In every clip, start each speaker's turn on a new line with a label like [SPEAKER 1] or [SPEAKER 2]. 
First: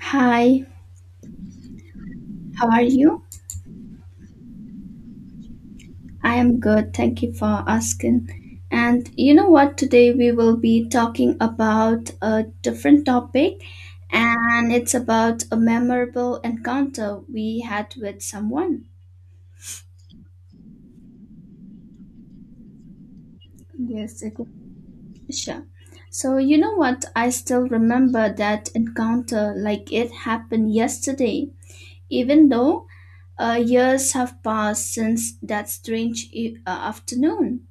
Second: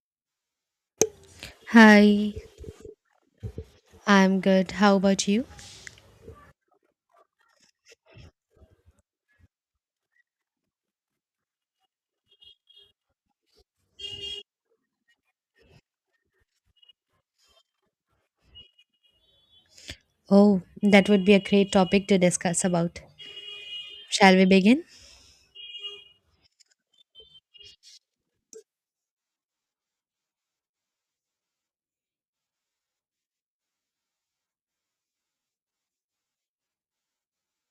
[SPEAKER 1] Hi,
[SPEAKER 2] Hi,
[SPEAKER 1] how are you?
[SPEAKER 2] I'm good. How about you?
[SPEAKER 1] I am good, thank you for asking. And you know what? Today we will be talking about a different topic, and it's about a memorable encounter we had with someone.
[SPEAKER 2] Oh, that would be a great topic to discuss about.
[SPEAKER 1] Yes, a
[SPEAKER 2] Shall we
[SPEAKER 1] good
[SPEAKER 2] begin?
[SPEAKER 1] pleasure. So, you know what? I still remember that encounter like it happened yesterday, even though years have passed since that strange afternoon.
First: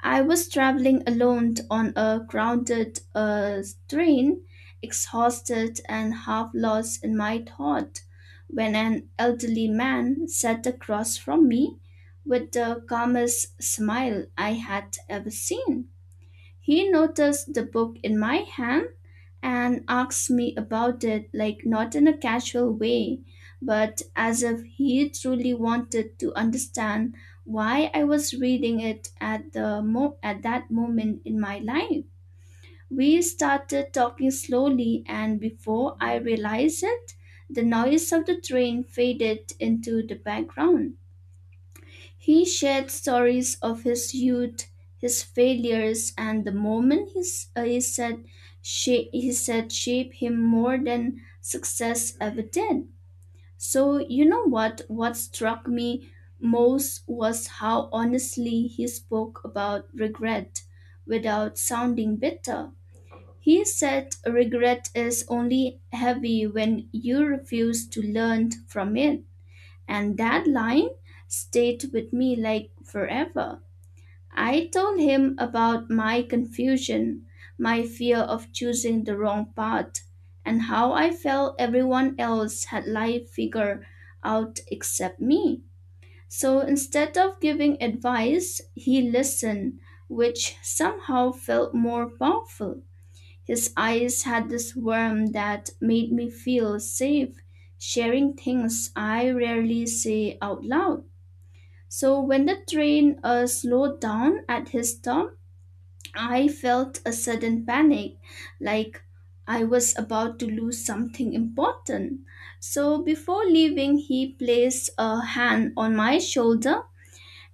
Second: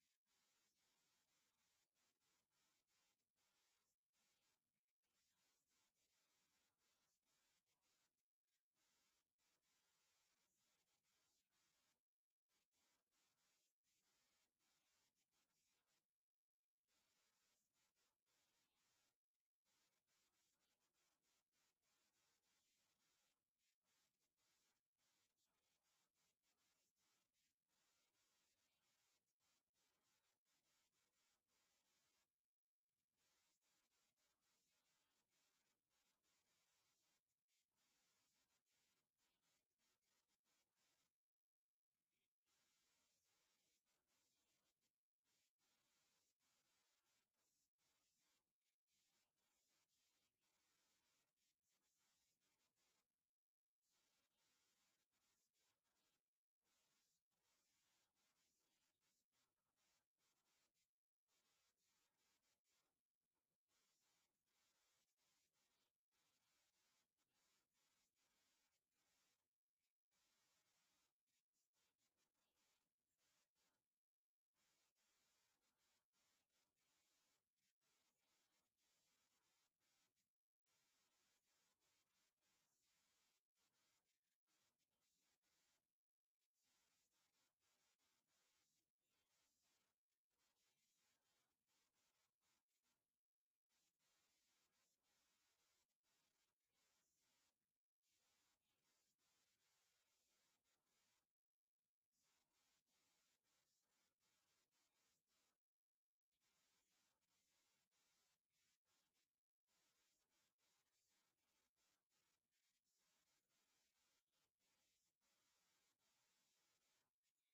[SPEAKER 1] I was traveling alone on a crowded train, exhausted and half lost in my thought, when an elderly man sat across from me with the calmest smile I had ever seen. He noticed the book in my hand and asked me about it, like not in a casual way, but as if he truly wanted to understand why I was reading it at at that moment in my life. We started talking slowly, and before I realized it, the noise of the train faded into the background. He shared stories of his youth, his failures, and the moment he, s- he said shape him more than success ever did. So you know what? What struck me most was how honestly he spoke about regret without sounding bitter. He said regret is only heavy when you refuse to learn from it, and that line stayed with me like forever. I told him about my confusion, my fear of choosing the wrong path, and how I felt everyone else had life figured out except me. So instead of giving advice, he listened, which somehow felt more powerful. His eyes had this warmth that made me feel safe, sharing things I rarely say out loud. So when the train slowed down at his stop, I felt a sudden panic, like I was about to lose something important. So before leaving, he placed a hand on my shoulder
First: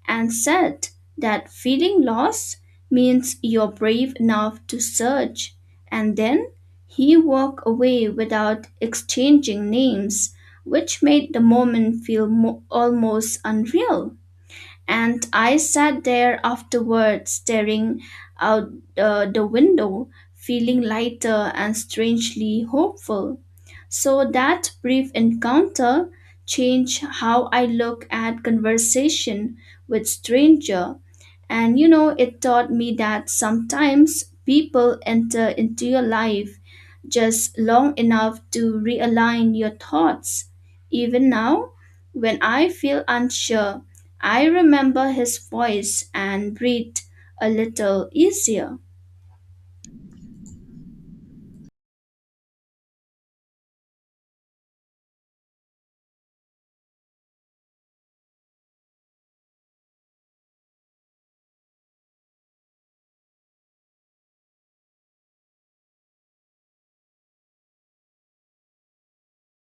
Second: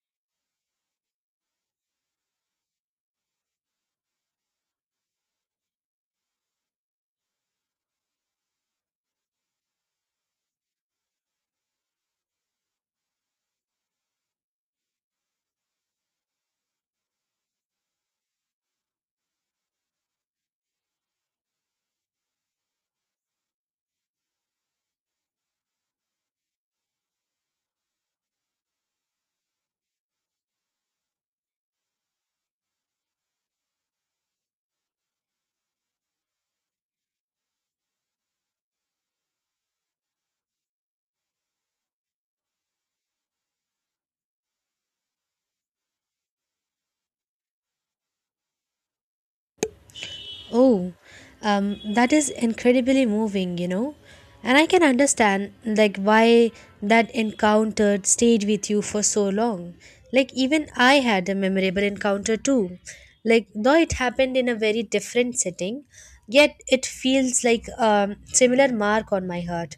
[SPEAKER 1] and said that feeling lost means you're brave enough to search. And then he walked away without exchanging names, which made the moment feel almost unreal, and I sat there afterward staring out the window, feeling lighter and strangely hopeful. So that brief encounter changed how I look at conversation with stranger, and you know, it taught me that sometimes people enter into your life just long enough to realign your thoughts. Even now, when I feel unsure, I remember his voice and breathe a little easier.
[SPEAKER 2] Oh, that is incredibly moving, you know. And I can understand like why that encounter stayed with you for so long. Like even I had a memorable encounter too. Like though it happened in a very different setting, yet it feels like a similar mark on my heart.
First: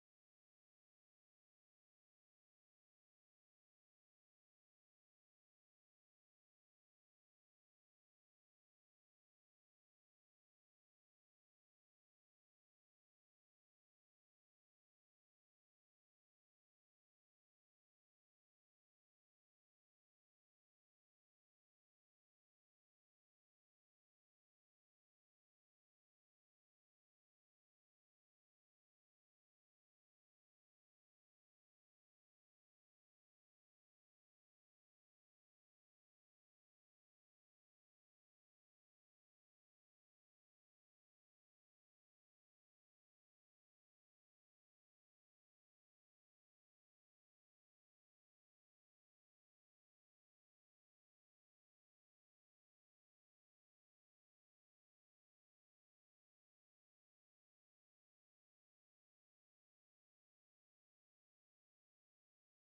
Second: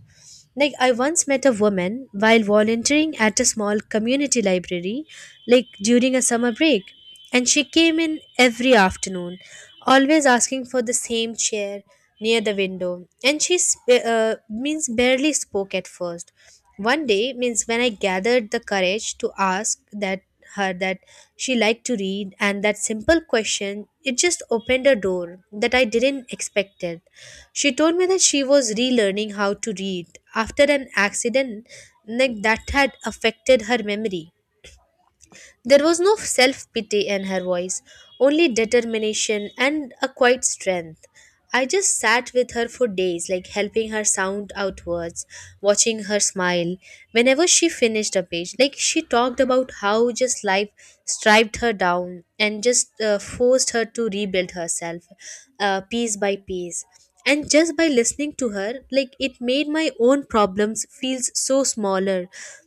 [SPEAKER 2] Like, I once met a woman while volunteering at a small community library, like during a summer break, and she came in every afternoon, always asking for the same chair near the window. And means barely spoke at first. One day means when I gathered the courage to ask that her that she liked to read, and that simple question, it just opened a door that I didn't expected. She told me that she was relearning how to read after an accident like that had affected her memory. There was no self pity in her voice, only determination and a quiet strength. I just sat with her for days, like helping her sound out words, watching her smile. Whenever she finished a page, like she talked about how just life striped her down and just forced her to rebuild herself piece by piece. And just by listening to her, like it made my own problems feels so smaller.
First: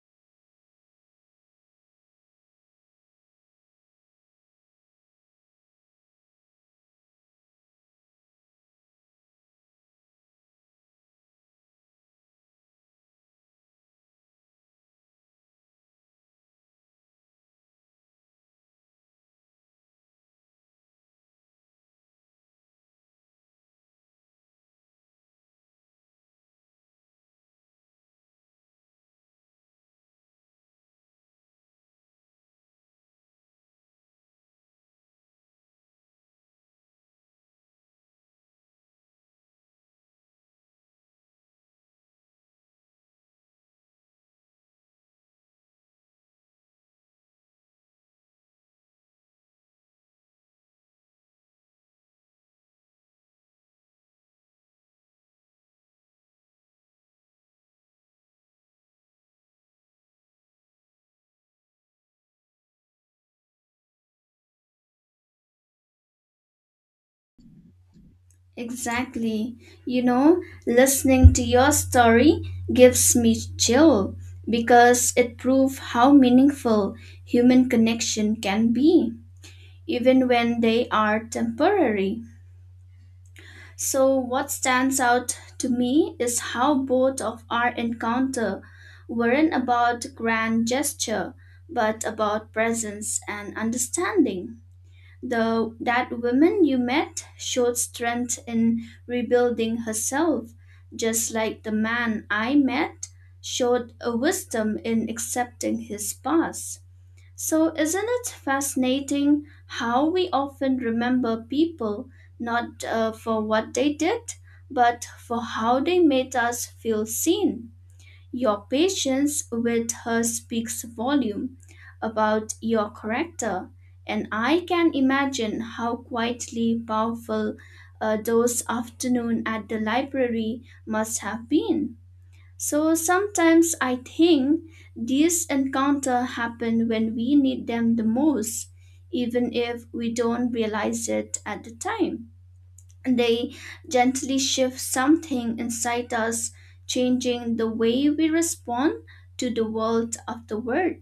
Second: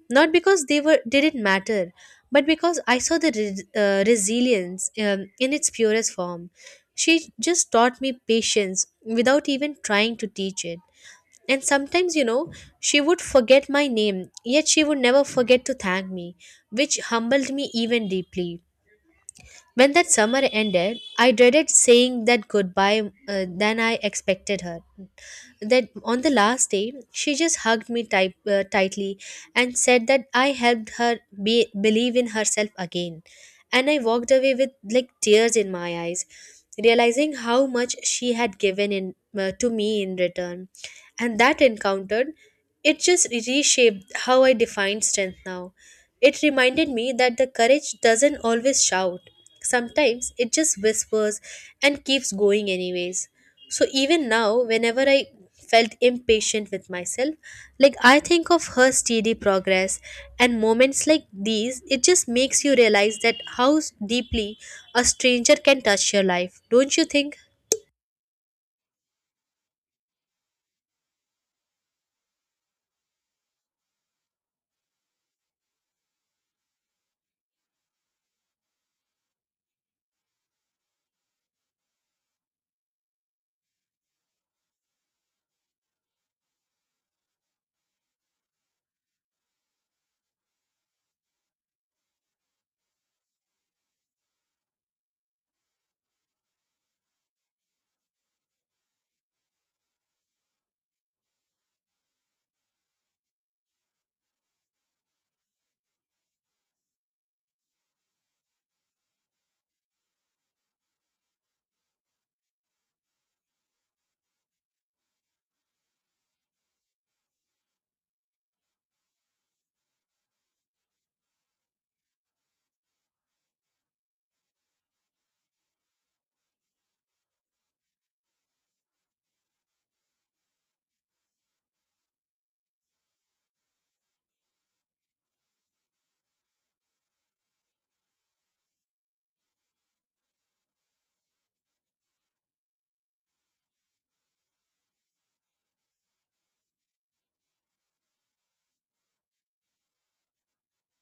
[SPEAKER 2] Not because they were didn't matter, but because I saw the resilience in its purest form. She just taught me patience without even trying to teach it. And sometimes, you know, she would forget my name, yet she would never forget to thank me, which humbled me even deeply. When that summer ended, I dreaded saying that goodbye than I expected her. That on the last day, she just hugged me tightly and said that I helped believe in herself again. And I walked away with like tears in my eyes, realizing how much she had given in to me in return. And that encounter, it just reshaped how I define strength now. It reminded me that the courage doesn't always shout. Sometimes it just whispers and keeps going, anyways. So even now, whenever I felt impatient with myself, like I think of her steady progress, and moments like these, it just makes you realize that how deeply a stranger can touch your life, don't you think?
[SPEAKER 1] Exactly. You know, listening to your story gives me chill because it proves how meaningful human connection can be, even when they are temporary. So, what stands out to me is how both of our encounter weren't about grand gesture, but about presence and understanding. The that woman you met showed strength in rebuilding herself, just like the man I met showed a wisdom in accepting his past. So, isn't it fascinating how we often remember people not for what they did, but for how they made us feel seen? Your patience with her speaks volume about your character, and I can imagine how quietly powerful those afternoon at the library must have been. So sometimes I think these encounters happen when we need them the most, even if we don't realize it at the time. They gently shift something inside us, changing the way we respond to the world of the word.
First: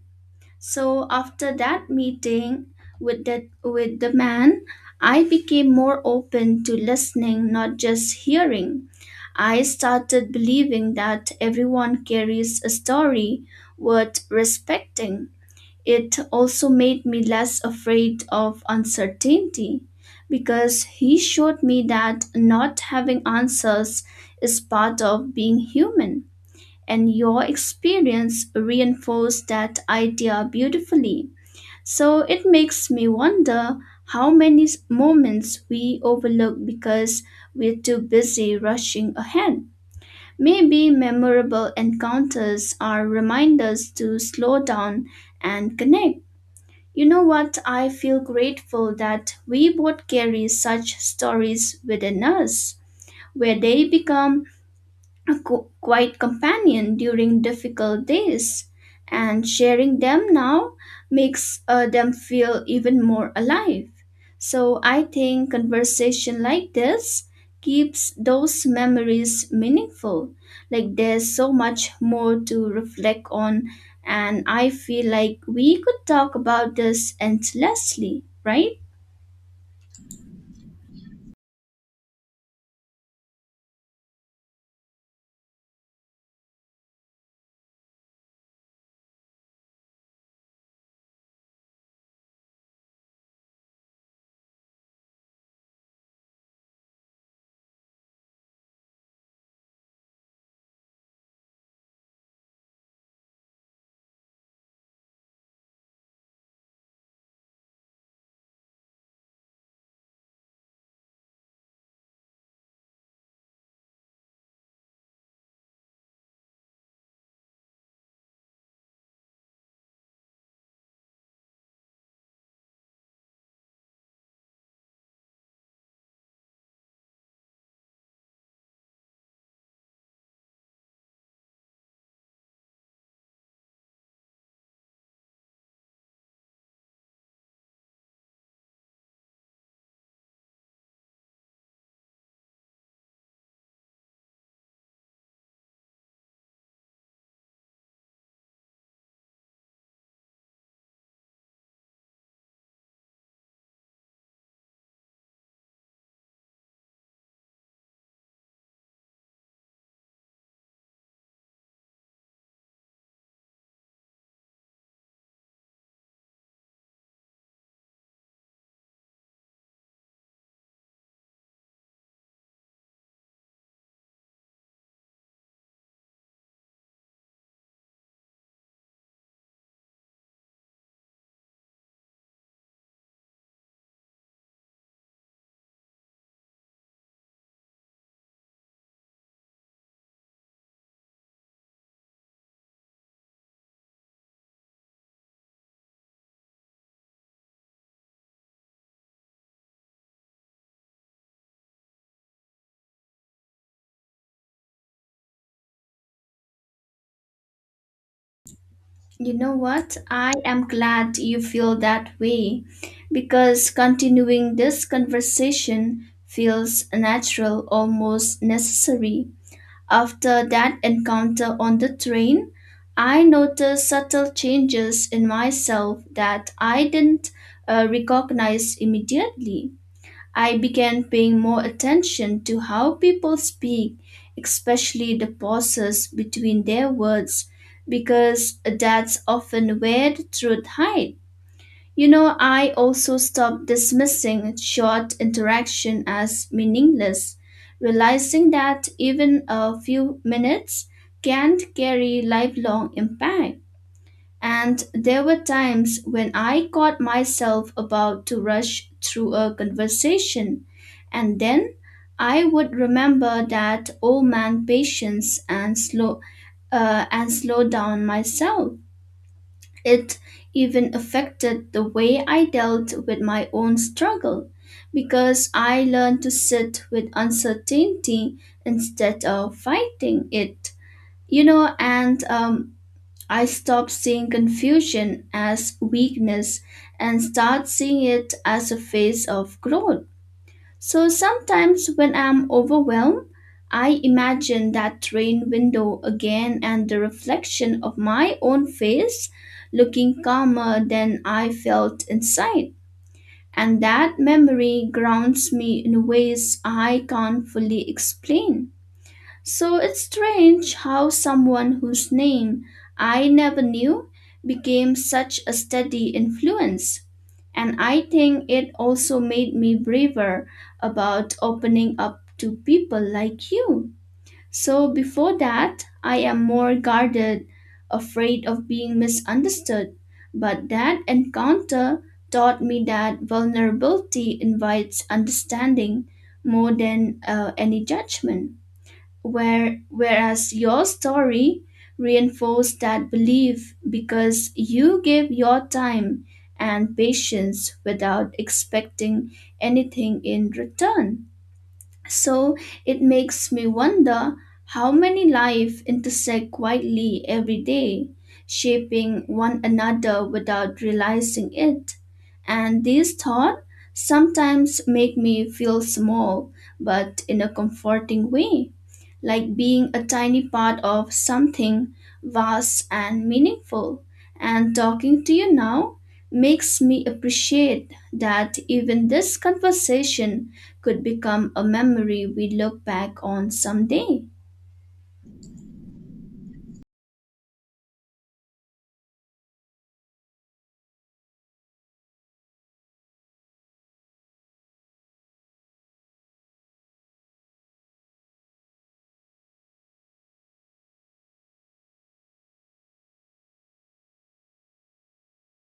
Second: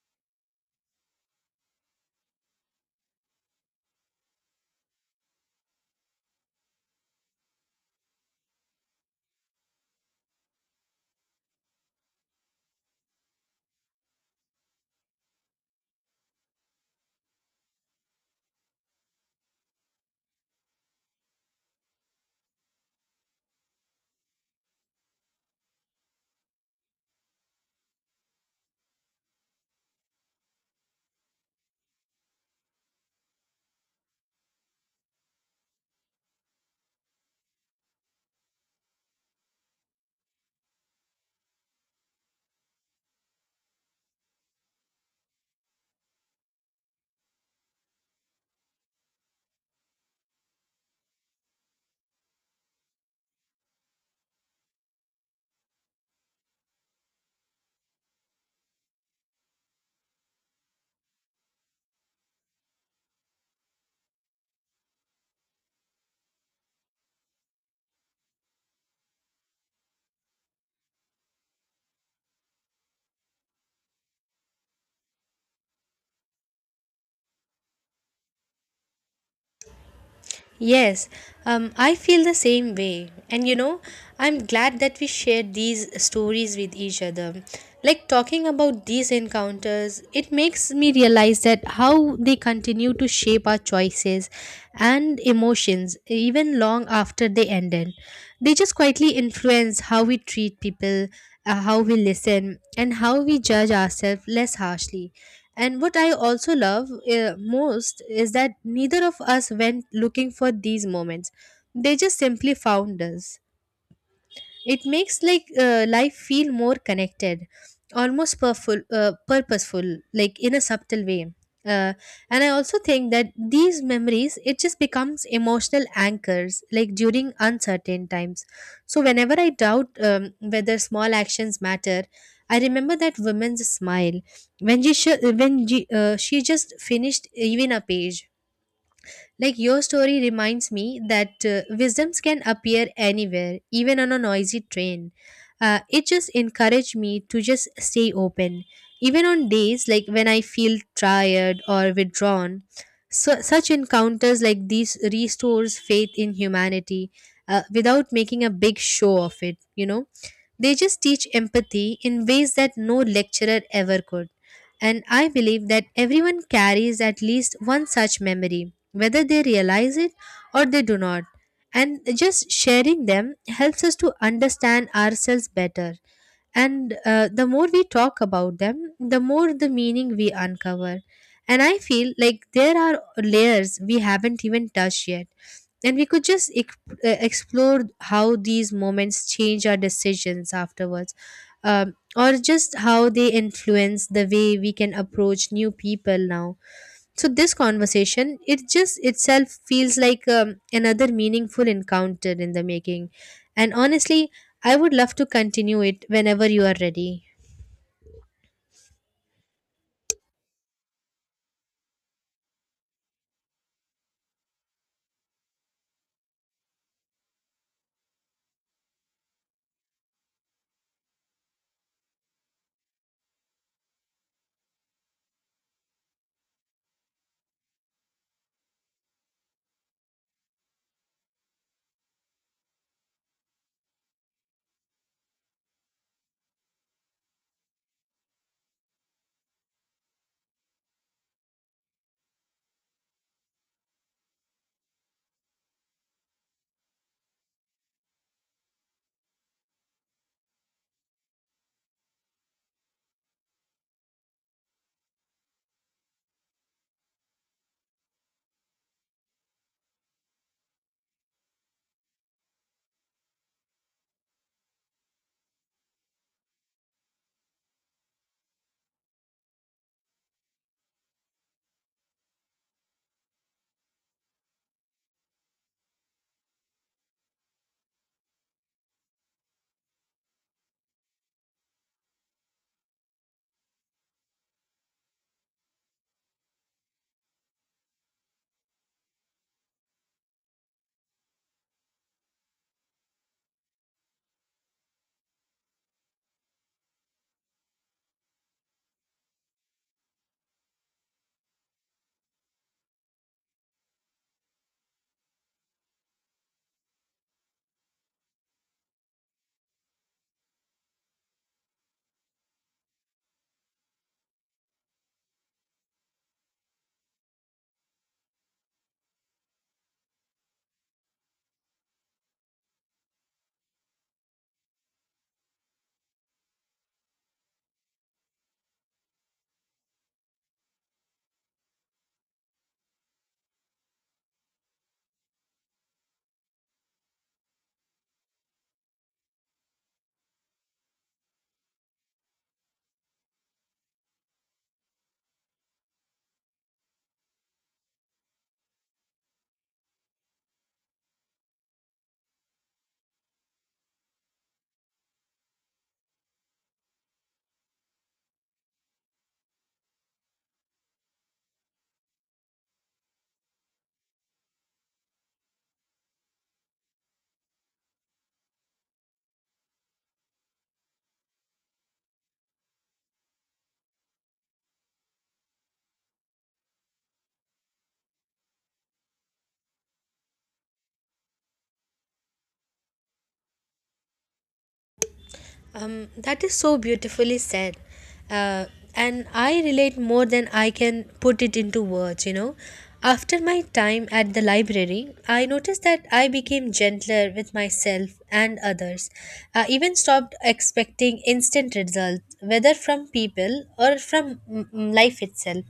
[SPEAKER 1] So after that meeting with the man, I became more open to listening, not just hearing. I started believing that everyone carries a story worth respecting. It also made me less afraid of uncertainty because he showed me that not having answers is part of being human. And your experience reinforced that idea beautifully. So it makes me wonder how many moments we overlook because we're too busy rushing ahead. Maybe memorable encounters are reminders to slow down and connect. You know what? I feel grateful that we both carry such stories within us, where they become a quiet companion during difficult days, and sharing them now makes them feel even more alive. So I think conversation like this keeps those memories meaningful. Like there's so much more to reflect on, and I feel like we could talk about this endlessly, right?
[SPEAKER 2] Yes, I feel the same way. And you know, I'm glad that we shared these stories with each other. Like talking about these encounters, it makes me realize that how they continue to shape our choices and emotions even long after they ended. They just quietly influence how we treat people, how we listen, and how we judge ourselves less harshly. And what I also love most is that neither of us went looking for these moments. They just simply found us. It makes like life feel more connected, almost purposeful, like in a subtle way. uh, and I also think that these memories, it just becomes emotional anchors like during uncertain times. So whenever I doubt, whether small actions matter, I remember that woman's smile when she sh- when she just finished even a page. Like your story reminds me that wisdoms can appear anywhere, even on a noisy train. It just encouraged me to just stay open, even on days like when I feel tired or withdrawn. So, such encounters like these restores faith in humanity without making a big show of it, you know. They just teach empathy in ways that no lecturer ever could. And I believe that everyone carries at least one such memory, whether they realize it or they do not. And just sharing them helps us to understand ourselves better. And the more we talk about them, the more the meaning we uncover. And I feel like there are layers we haven't even touched yet. And we could just explore how these moments change our decisions afterwards, or just how they influence the way we can approach new people now. So this conversation, it just itself feels like another meaningful encounter in the making. And honestly, I would love to continue it whenever you are ready.
[SPEAKER 1] You know what? I am glad you feel that way because continuing this conversation feels natural, almost necessary. After that encounter on the train, I noticed subtle changes in myself that I didn't recognize immediately. I began paying more attention to how people speak, especially the pauses between their words, because that's often where the truth hides. You know, I also stopped dismissing short interaction as meaningless, realizing that even a few minutes can carry lifelong impact. And there were times when I caught myself about to rush through a conversation, and then I would remember that old man patience and slow down myself. It even affected the way I dealt with my own struggle because I learned to sit with uncertainty instead of fighting it. You know, and I stopped seeing confusion as weakness and start seeing it as a phase of growth. So sometimes when I'm overwhelmed, I imagine that train window again and the reflection of my own face looking calmer than I felt inside. And that memory grounds me in ways I can't fully explain. So it's strange how someone whose name I never knew became such a steady influence. And I think it also made me braver about opening up to people like you. So before that, I am more guarded, afraid of being misunderstood. But that encounter taught me that vulnerability invites understanding more than any judgment. Whereas your story reinforced that belief because you gave your time and patience without expecting anything in return. So it makes me wonder how many lives intersect quietly every day, shaping one another without realizing it. And these thoughts sometimes make me feel small, but in a comforting way, like being a tiny part of something vast and meaningful. And talking to you now makes me appreciate that even this conversation could become a memory we look back on someday.
[SPEAKER 2] That is so beautifully said. Uh, and I relate more than I can put it into words, you know. After my time at the library, I noticed that I became gentler with myself and others. I even stopped expecting instant results, whether from people or from life itself.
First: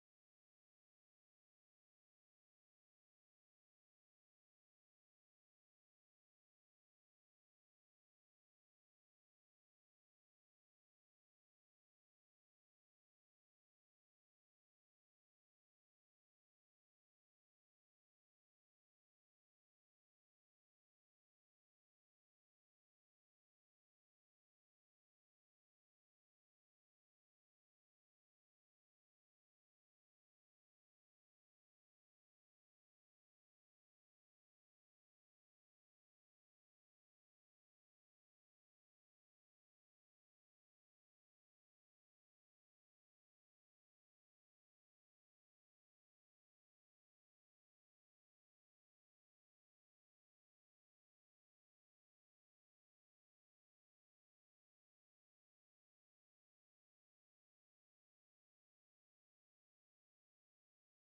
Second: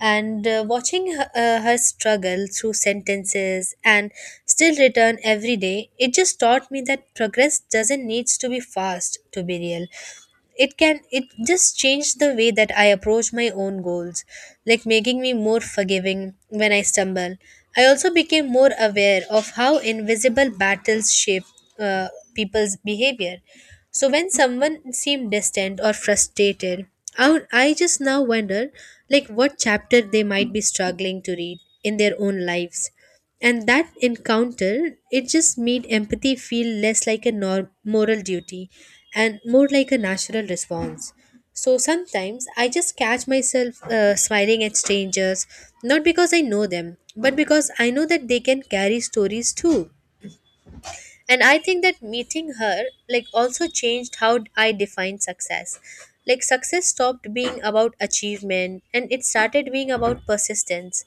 [SPEAKER 2] And watching her struggle through setbacks sentences and still return every day, it just taught me that progress doesn't needs to be fast to be real. It can, it just changed the way that I approach my own goals, like making me more forgiving when I stumble. I also became more aware of how invisible battles shape uh, people's behavior. So when someone seemed distant or frustrated, I just now wonder like what chapter they might be struggling to read in their own lives. And that encounter, it just made empathy feel less like a moral duty and more like a natural response. So sometimes I just catch myself smiling at strangers, not because I know them, but because I know that they can carry stories too. And I think that meeting her like also changed how I define success. Like success stopped being about achievement and it started being about persistence.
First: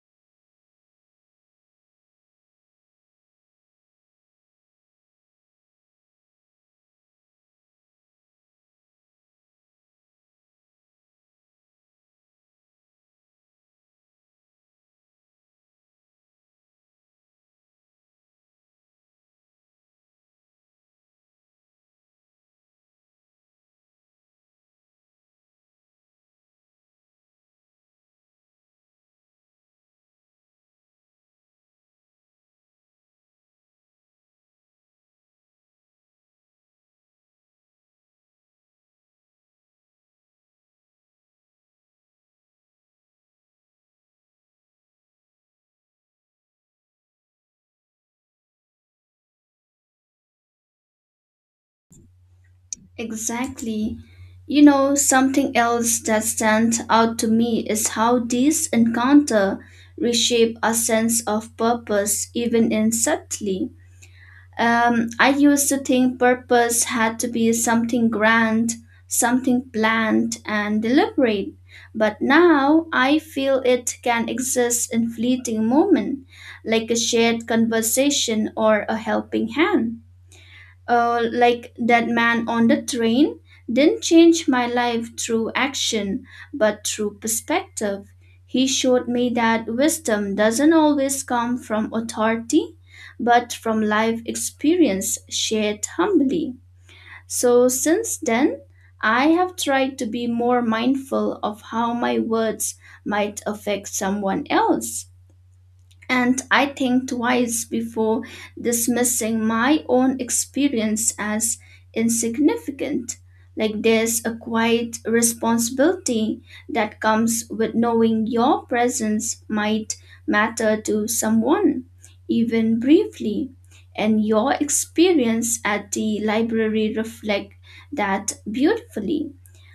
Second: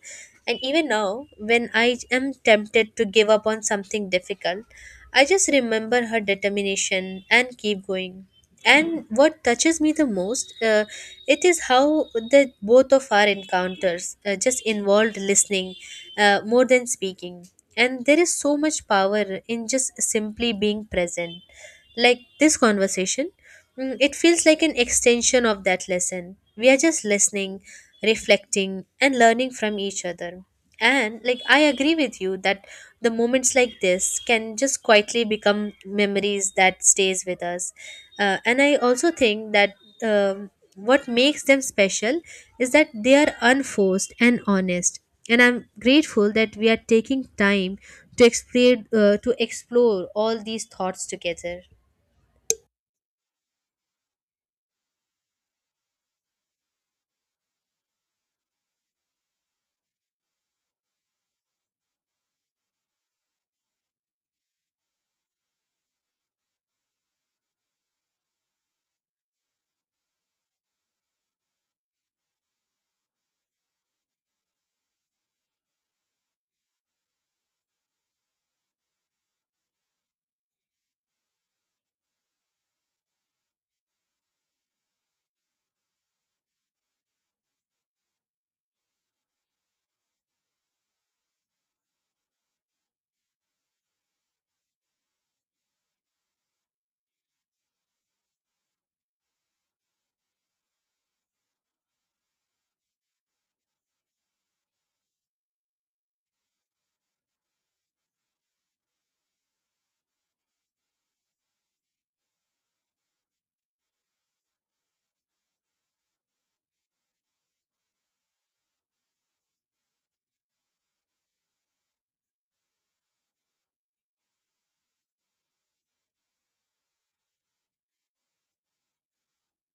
[SPEAKER 2] And even now when I am tempted to give up on something difficult, I just remember her determination and keep going. And what touches me the most, it is how the both of our encounters just involved listening, more than speaking. And there is so much power in just simply being present. Like this conversation, it feels like an extension of that lesson. We are just listening, reflecting and learning from each other. And like I agree with you that the moments like this can just quietly become memories that stays with us. And I also think that, what makes them special is that they are unforced and honest. And I'm grateful that we are taking time to to explore all these thoughts together.
[SPEAKER 1] Exactly. You know, something else that stands out to me is how these encounter reshape our sense of purpose even in subtly. I used to think purpose had to be something grand, something planned and deliberate. But now I feel it can exist in fleeting moment, like a shared conversation or a helping hand like that man on the train, didn't change my life through action, but through perspective. He showed me that wisdom doesn't always come from authority, but from life experience shared humbly. So since then, I have tried to be more mindful of how my words might affect someone else. And I think twice before dismissing my own experience as insignificant. Like there's a quiet responsibility that comes with knowing your presence might matter to someone, even briefly. And your experience at the library reflect that beautifully,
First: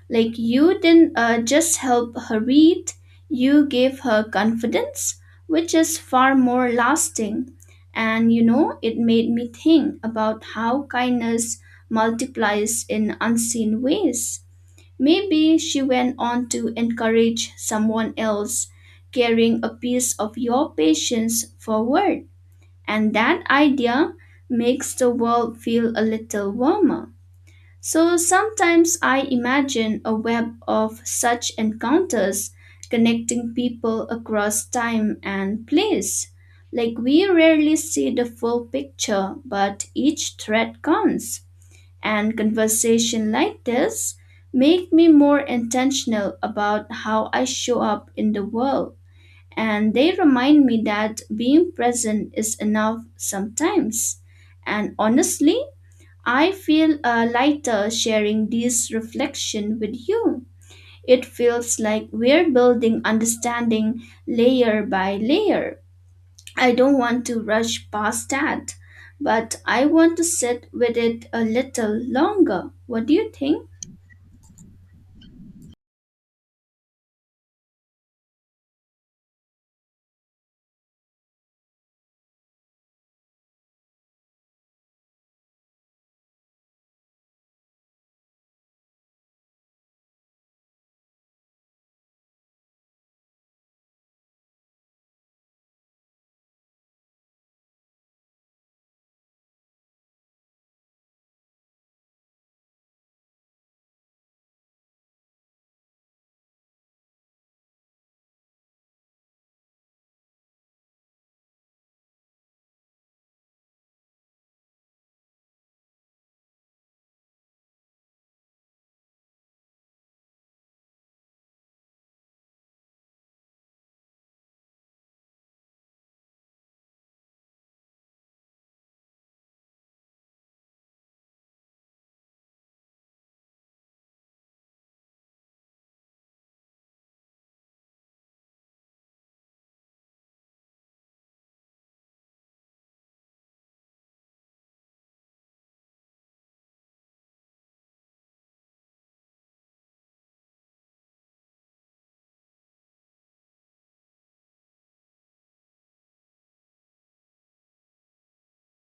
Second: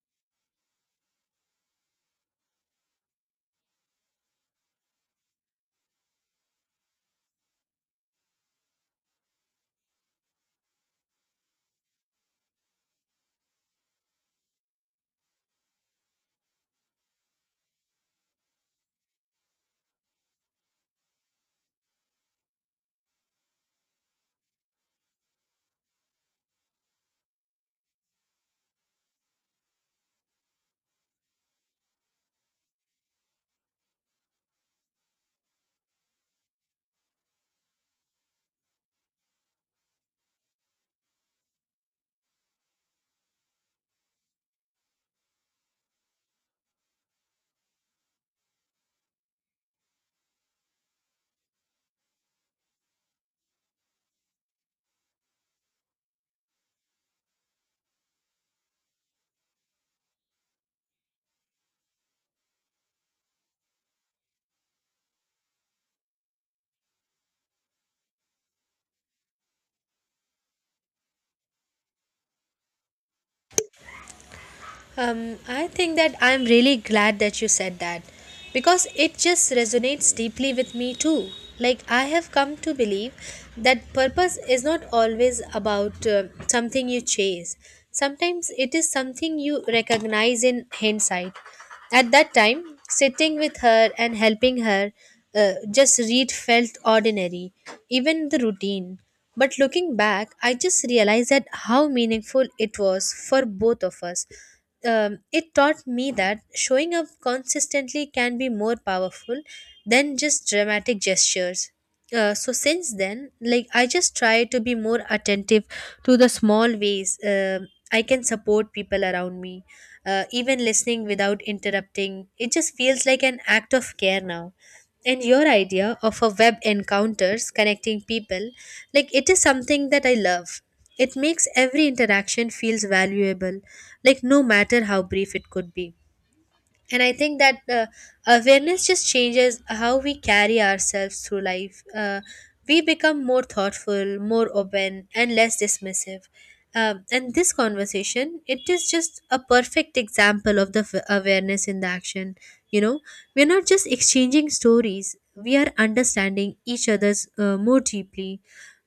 [SPEAKER 1] like you didn't just help her read, you gave her confidence, which is far more lasting. And you know, it made me think about how kindness multiplies in unseen ways. Maybe she went on to encourage someone else, carrying a piece of your patience forward. And that idea makes the world feel a little warmer. So sometimes I imagine a web of such encounters connecting people across time and place. Like we rarely see the full picture, but each thread counts. And conversation like this make me more intentional about how I show up in the world. And they remind me that being present is enough sometimes. And honestly, I feel lighter sharing this reflection with you. It feels like we're building understanding layer by layer. I don't want to rush past that, but I want to sit with it a little longer. What do you think?
[SPEAKER 2] I think that I'm really glad that you said that because it just resonates deeply with me too. Like, I have come to believe that purpose is not always about something you chase. Sometimes it is something you recognize in hindsight. At that time, sitting with her and helping her just read felt ordinary, even the routine. But looking back, I just realized that how meaningful it was for both of us. It taught me that showing up consistently can be more powerful than just dramatic gestures. So since then, like I just try to be more attentive to the small ways, I can support people around me. Even listening without interrupting, it just feels like an act of care now. And your idea of a web encounters connecting people, like it is something that I love. It makes every interaction feels valuable, like no matter how brief it could be. And I think that awareness just changes how we carry ourselves through life. We become more thoughtful, more open and less dismissive. And this conversation, it is just a perfect example of the awareness in the action, you know. We're not just exchanging stories, we are understanding each other's more deeply.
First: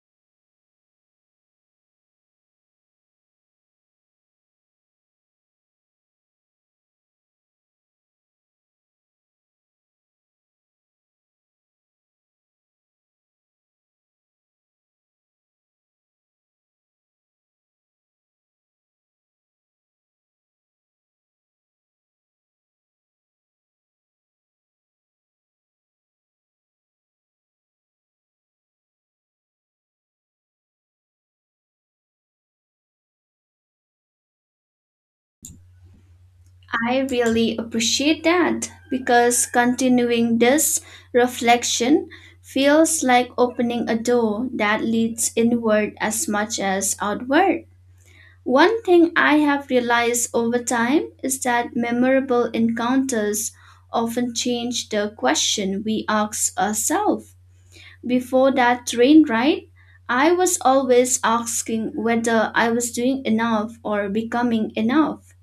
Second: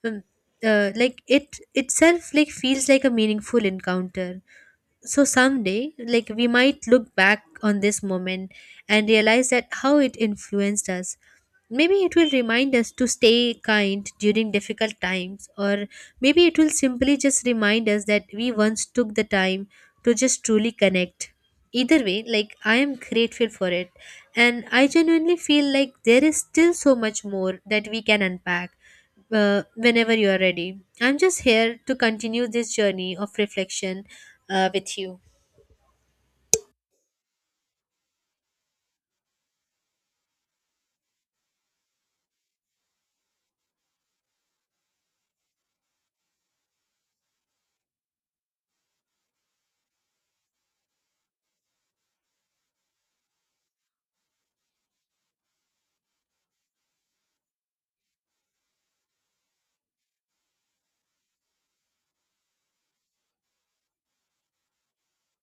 [SPEAKER 2] um, like it itself like feels like a meaningful encounter. So someday, like we might look back on this moment and realize that how it influenced us. Maybe it will remind us to stay kind during difficult times, or maybe it will simply just remind us that we once took the time to just truly connect. Either way, like I am grateful for it, and I genuinely feel like there is still so much more that we can unpack whenever you are ready. I'm just here to continue this journey of reflection with you?
[SPEAKER 1] I really appreciate that because continuing this reflection feels like opening a door that leads inward as much as outward. One thing I have realized over time is that memorable encounters often change the question we ask ourselves. Before that train ride, I was always asking whether I was doing enough or becoming enough.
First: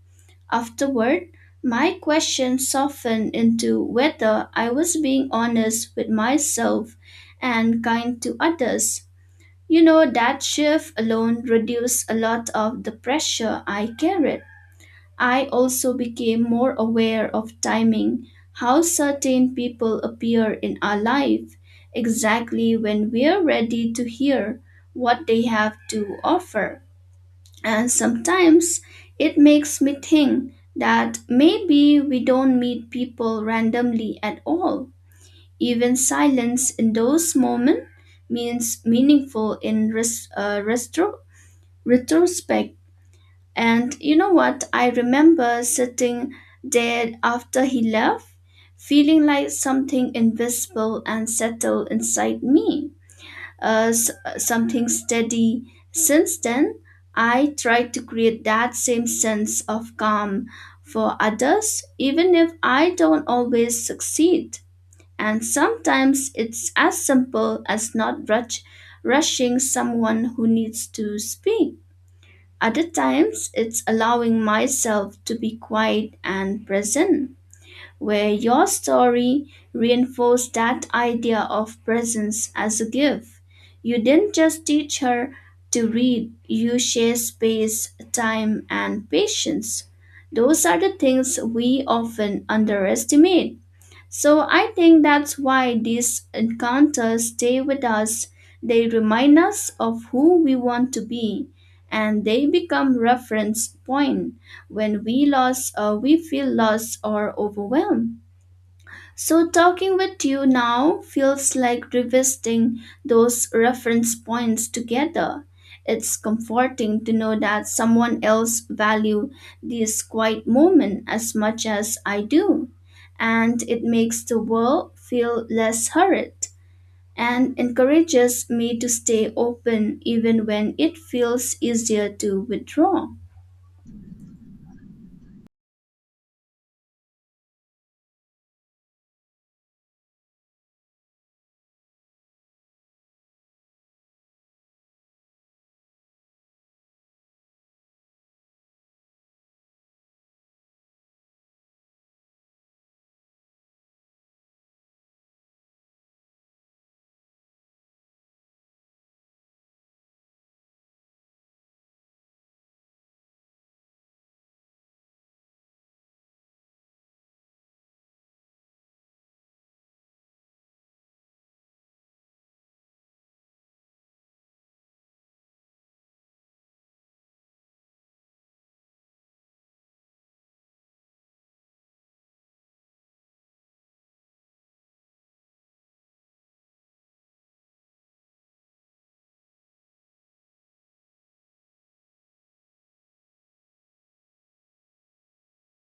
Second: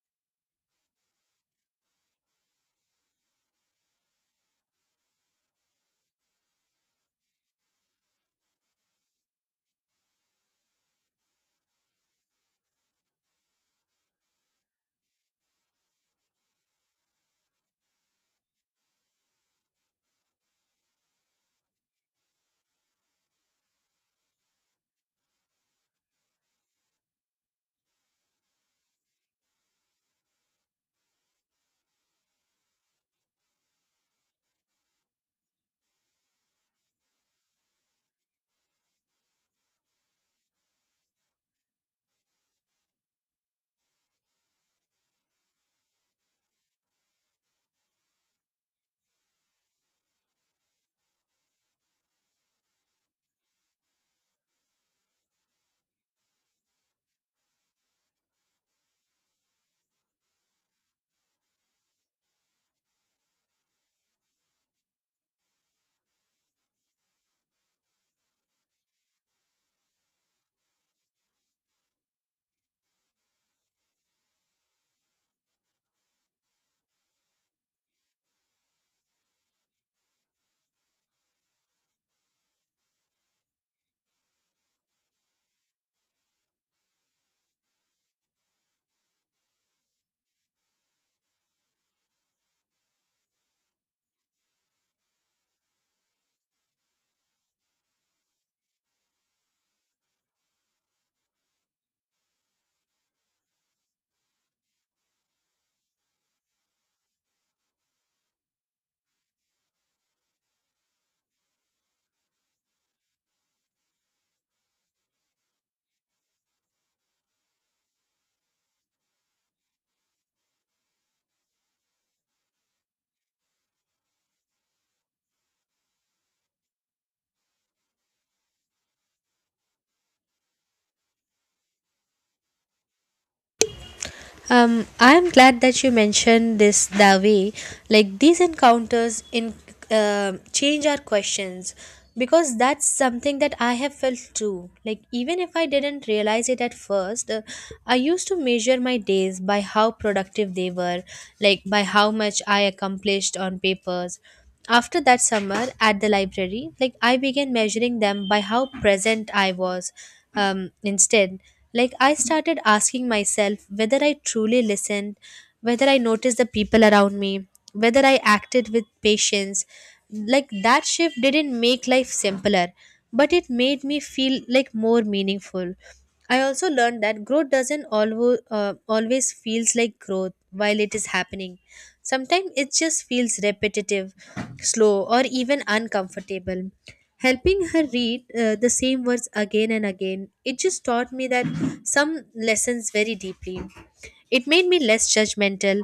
[SPEAKER 1] Afterward, my question softened into whether I was being honest with myself and kind to others. You know, that shift alone reduced a lot of the pressure I carried. I also became more aware of timing, how certain people appear in our life, exactly when we're ready to hear what they have to offer. And sometimes it makes me think that maybe we don't meet people randomly at all, even silence in those moments means meaningful in retrospect. And you know what? I remember sitting there after he left, feeling like something invisible and settled inside me. Uh, s- Something steady. Since then, I try to create that same sense of calm for others, even if I don't always succeed. And sometimes it's as simple as not rush, rushing someone who needs to speak. Other times it's allowing myself to be quiet and present, where your story reinforced that idea of presence as a gift. You didn't just teach her to read, you share space, time, and patience. Those are the things we often underestimate, so I think that's why these encounters stay with us. They remind us of who we want to be and they become reference point when we feel lost or overwhelmed. So, talking with you now feels like revisiting those reference points together. It's comforting to know that someone else value this quiet moment as much as I do, and it makes the world feel less hurried and encourages me to stay open even when it feels easier to withdraw.
[SPEAKER 2] I'm glad that you mentioned this that way. Like these encounters in change our questions because that's something that I have felt too. Like even if I didn't realize it at first, I used to measure my days by how productive they were, like by how much I accomplished on papers. After that summer at the library, like I began measuring them by how present I was. Instead, like I started asking myself whether I truly listened, whether I noticed the people around me, whether I acted with patience. Like that shift didn't make life simpler, but it made me feel like more meaningful. I also learned that growth doesn't always feels like growth while it is happening. Sometimes it just feels repetitive, slow, or even uncomfortable. Helping her read the same words again and again, it just taught me that some lessons very deeply. It made me less judgmental.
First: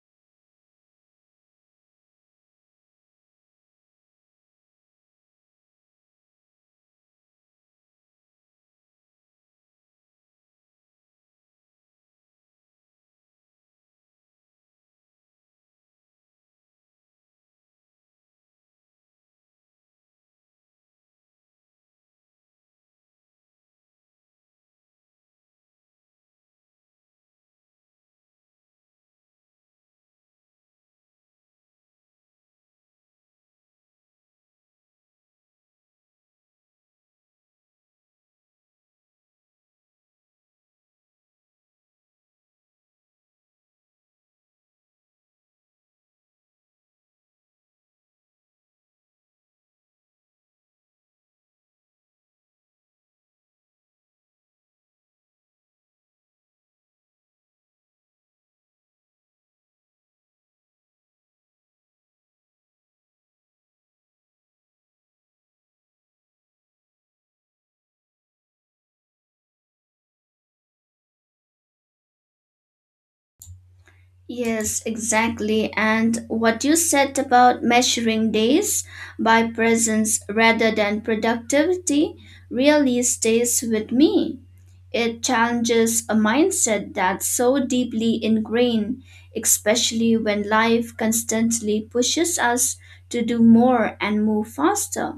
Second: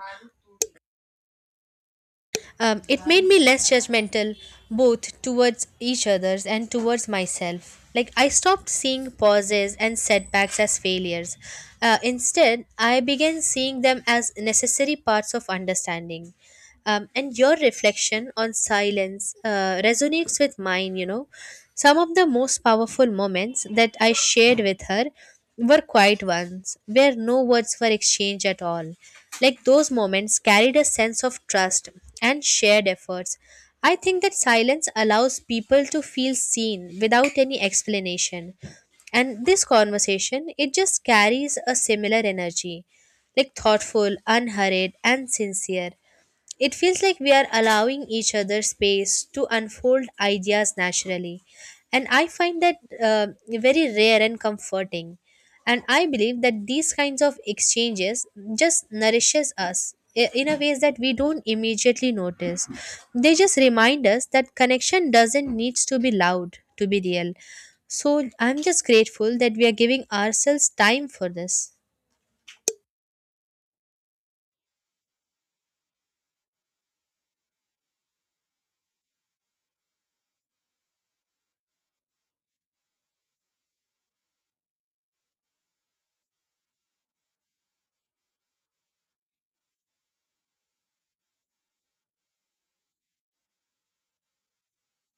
[SPEAKER 2] um, it made me less judgmental Both towards each others and towards myself. Like I stopped seeing pauses and setbacks as failures. Instead, I began seeing them as necessary parts of understanding. And your reflection on silence resonates with mine. Some of the most powerful moments that I shared with her were quiet ones, where no words were exchanged at all. Like those moments carried a sense of trust and shared efforts. I think that silence allows people to feel seen without any explanation. And this conversation, it just carries a similar energy, like thoughtful, unhurried, and sincere. It feels like we are allowing each other space to unfold ideas naturally. And I find that very rare and comforting. And I believe that these kinds of exchanges just nourishes us in a ways that we don't immediately notice. They just remind us that connection doesn't needs to be loud to be real. So I'm just grateful that we are giving ourselves time for this.
[SPEAKER 1] Yes, exactly. And what you said about measuring days by presence rather than productivity really stays with me. It challenges a mindset that's so deeply ingrained, especially when life constantly pushes us to do more and move faster.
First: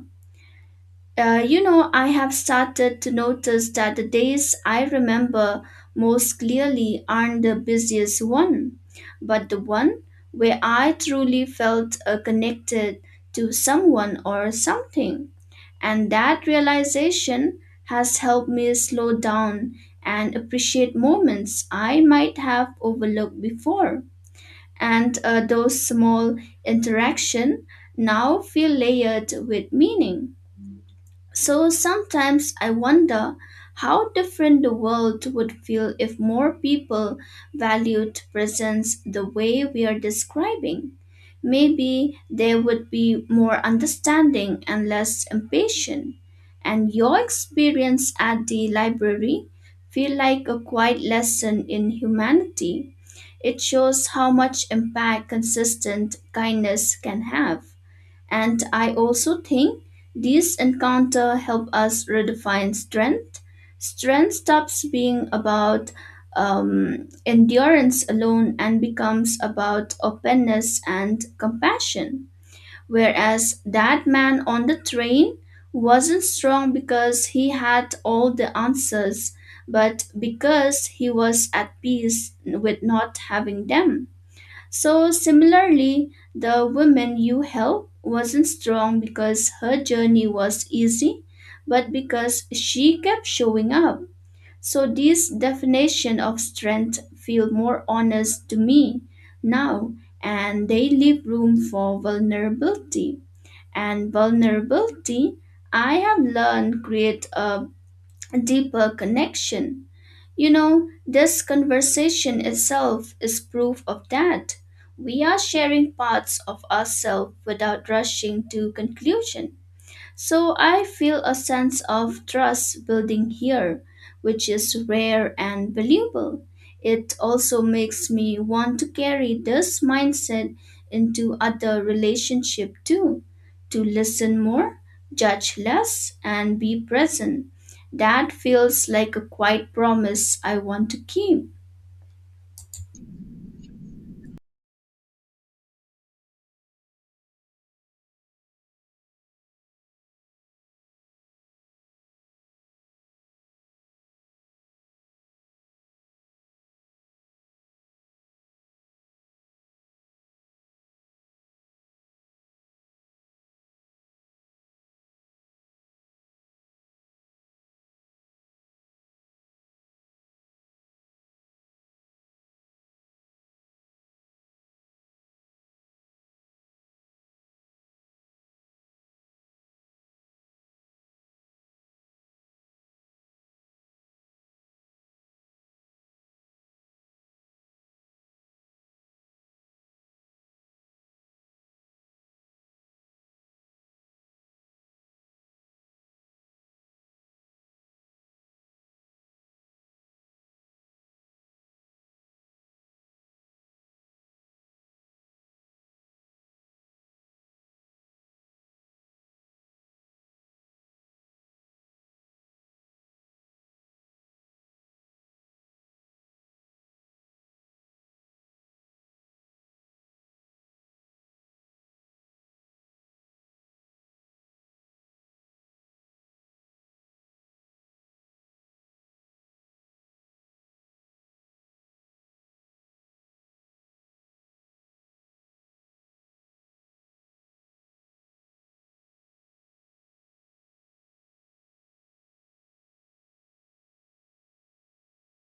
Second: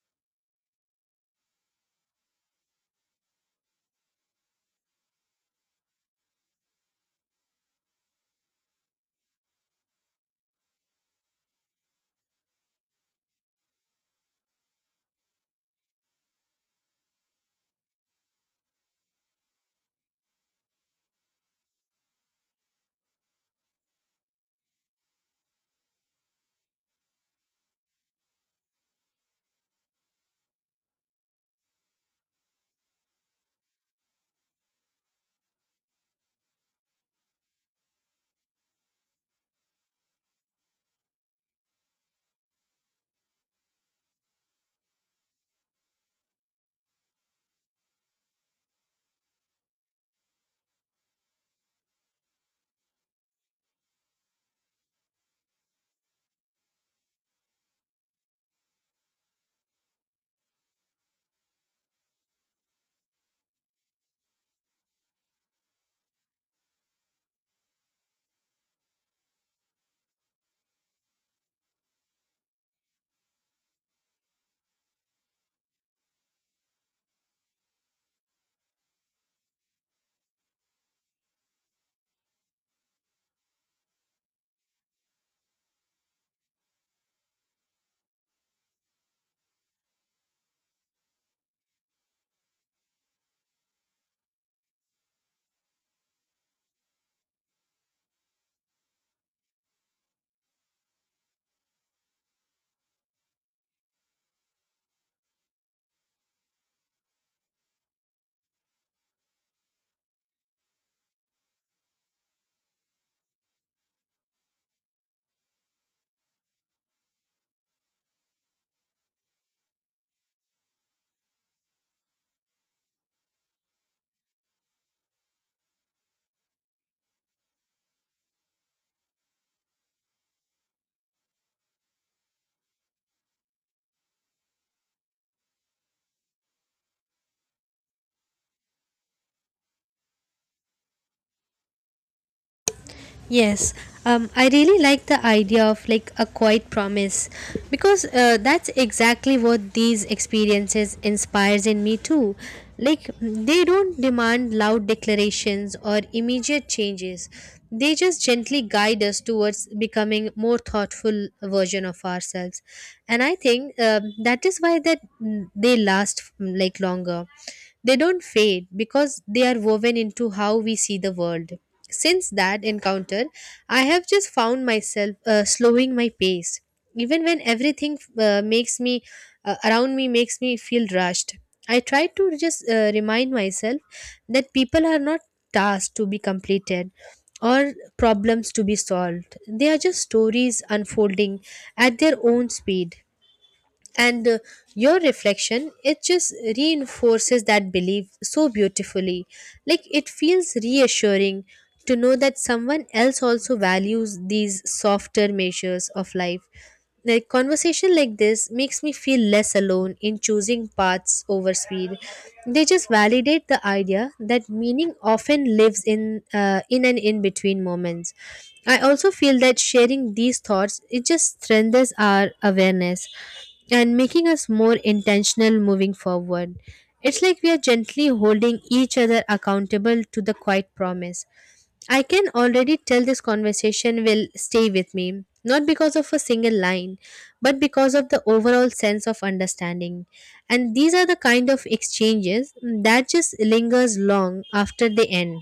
[SPEAKER 1] You know, I have started to notice that the days I remember most clearly aren't the busiest one, but the one where I truly felt connected to someone or something. And that realization has helped me slow down and appreciate moments I might have overlooked before. And those small interactions now feel layered with meaning. So sometimes I wonder how different the world would feel if more people valued presence the way we are describing. Maybe there would be more understanding and less impatience. And your experience at the library feel like a quiet lesson in humanity. It shows how much impact consistent kindness can have. And I also think these encounter help us redefine strength. Strength stops being about endurance alone and becomes about openness and compassion. Whereas that man on the train wasn't strong because he had all the answers, but because he was at peace with not having them. So, similarly, the woman you helped wasn't strong because her journey was easy, but because she kept showing up. So, this definition of strength feel more honest to me now, and they leave room for vulnerability. And vulnerability, I have learned, create a deeper connection. You know, this conversation itself is proof of that. We are sharing parts of ourselves without rushing to conclusion. So I feel a sense of trust building here, which is rare and valuable. It also makes me want to carry this mindset into other relationship too, to listen more, judge less, and be present. That feels like a quiet promise I want to keep.
[SPEAKER 2] Yes, I really like the idea of like a quiet promise because that's exactly what these experiences inspires in me too. Like they don't demand loud declarations or immediate changes. They just gently guide us towards becoming more thoughtful version of ourselves, and I think that is why they last like longer. They don't fade because they are woven into how we see the world. Since that encounter, I have just found myself slowing my pace, even when everything makes me around me makes me feel rushed. I try to just remind myself that people are not tasks to be completed or problems to be solved. They are just stories unfolding at their own speed and your reflection it just reinforces that belief so beautifully, like it feels reassuring to know that someone else also values these softer measures of life, like conversation like this makes me feel less alone in choosing paths over speed. They just validate the idea that meaning often lives in and in between moments. I also feel that sharing these thoughts it just strengthens our awareness and making us more intentional moving forward. It's like we are gently holding each other accountable to the quiet promise. I can already tell this conversation will stay with me, not because of a single line, but because of the overall sense of understanding. And these are the kind of exchanges that just lingers long after they end.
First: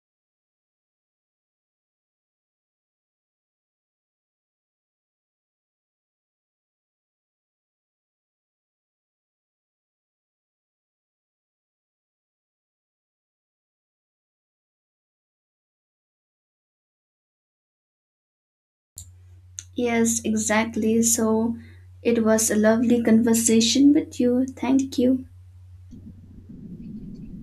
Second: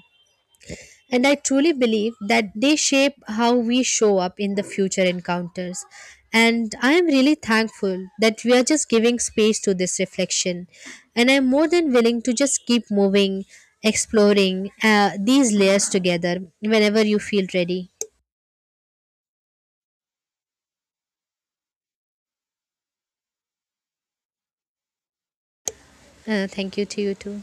[SPEAKER 2] And I truly believe that they shape how we show up in the future encounters. And I am really thankful that we are just giving space to this reflection. And I'm more than willing to just keep moving, exploring these layers together whenever you feel ready.
[SPEAKER 1] Yes, exactly. So it was a lovely conversation with you. Thank you.
[SPEAKER 2] Thank you to you too.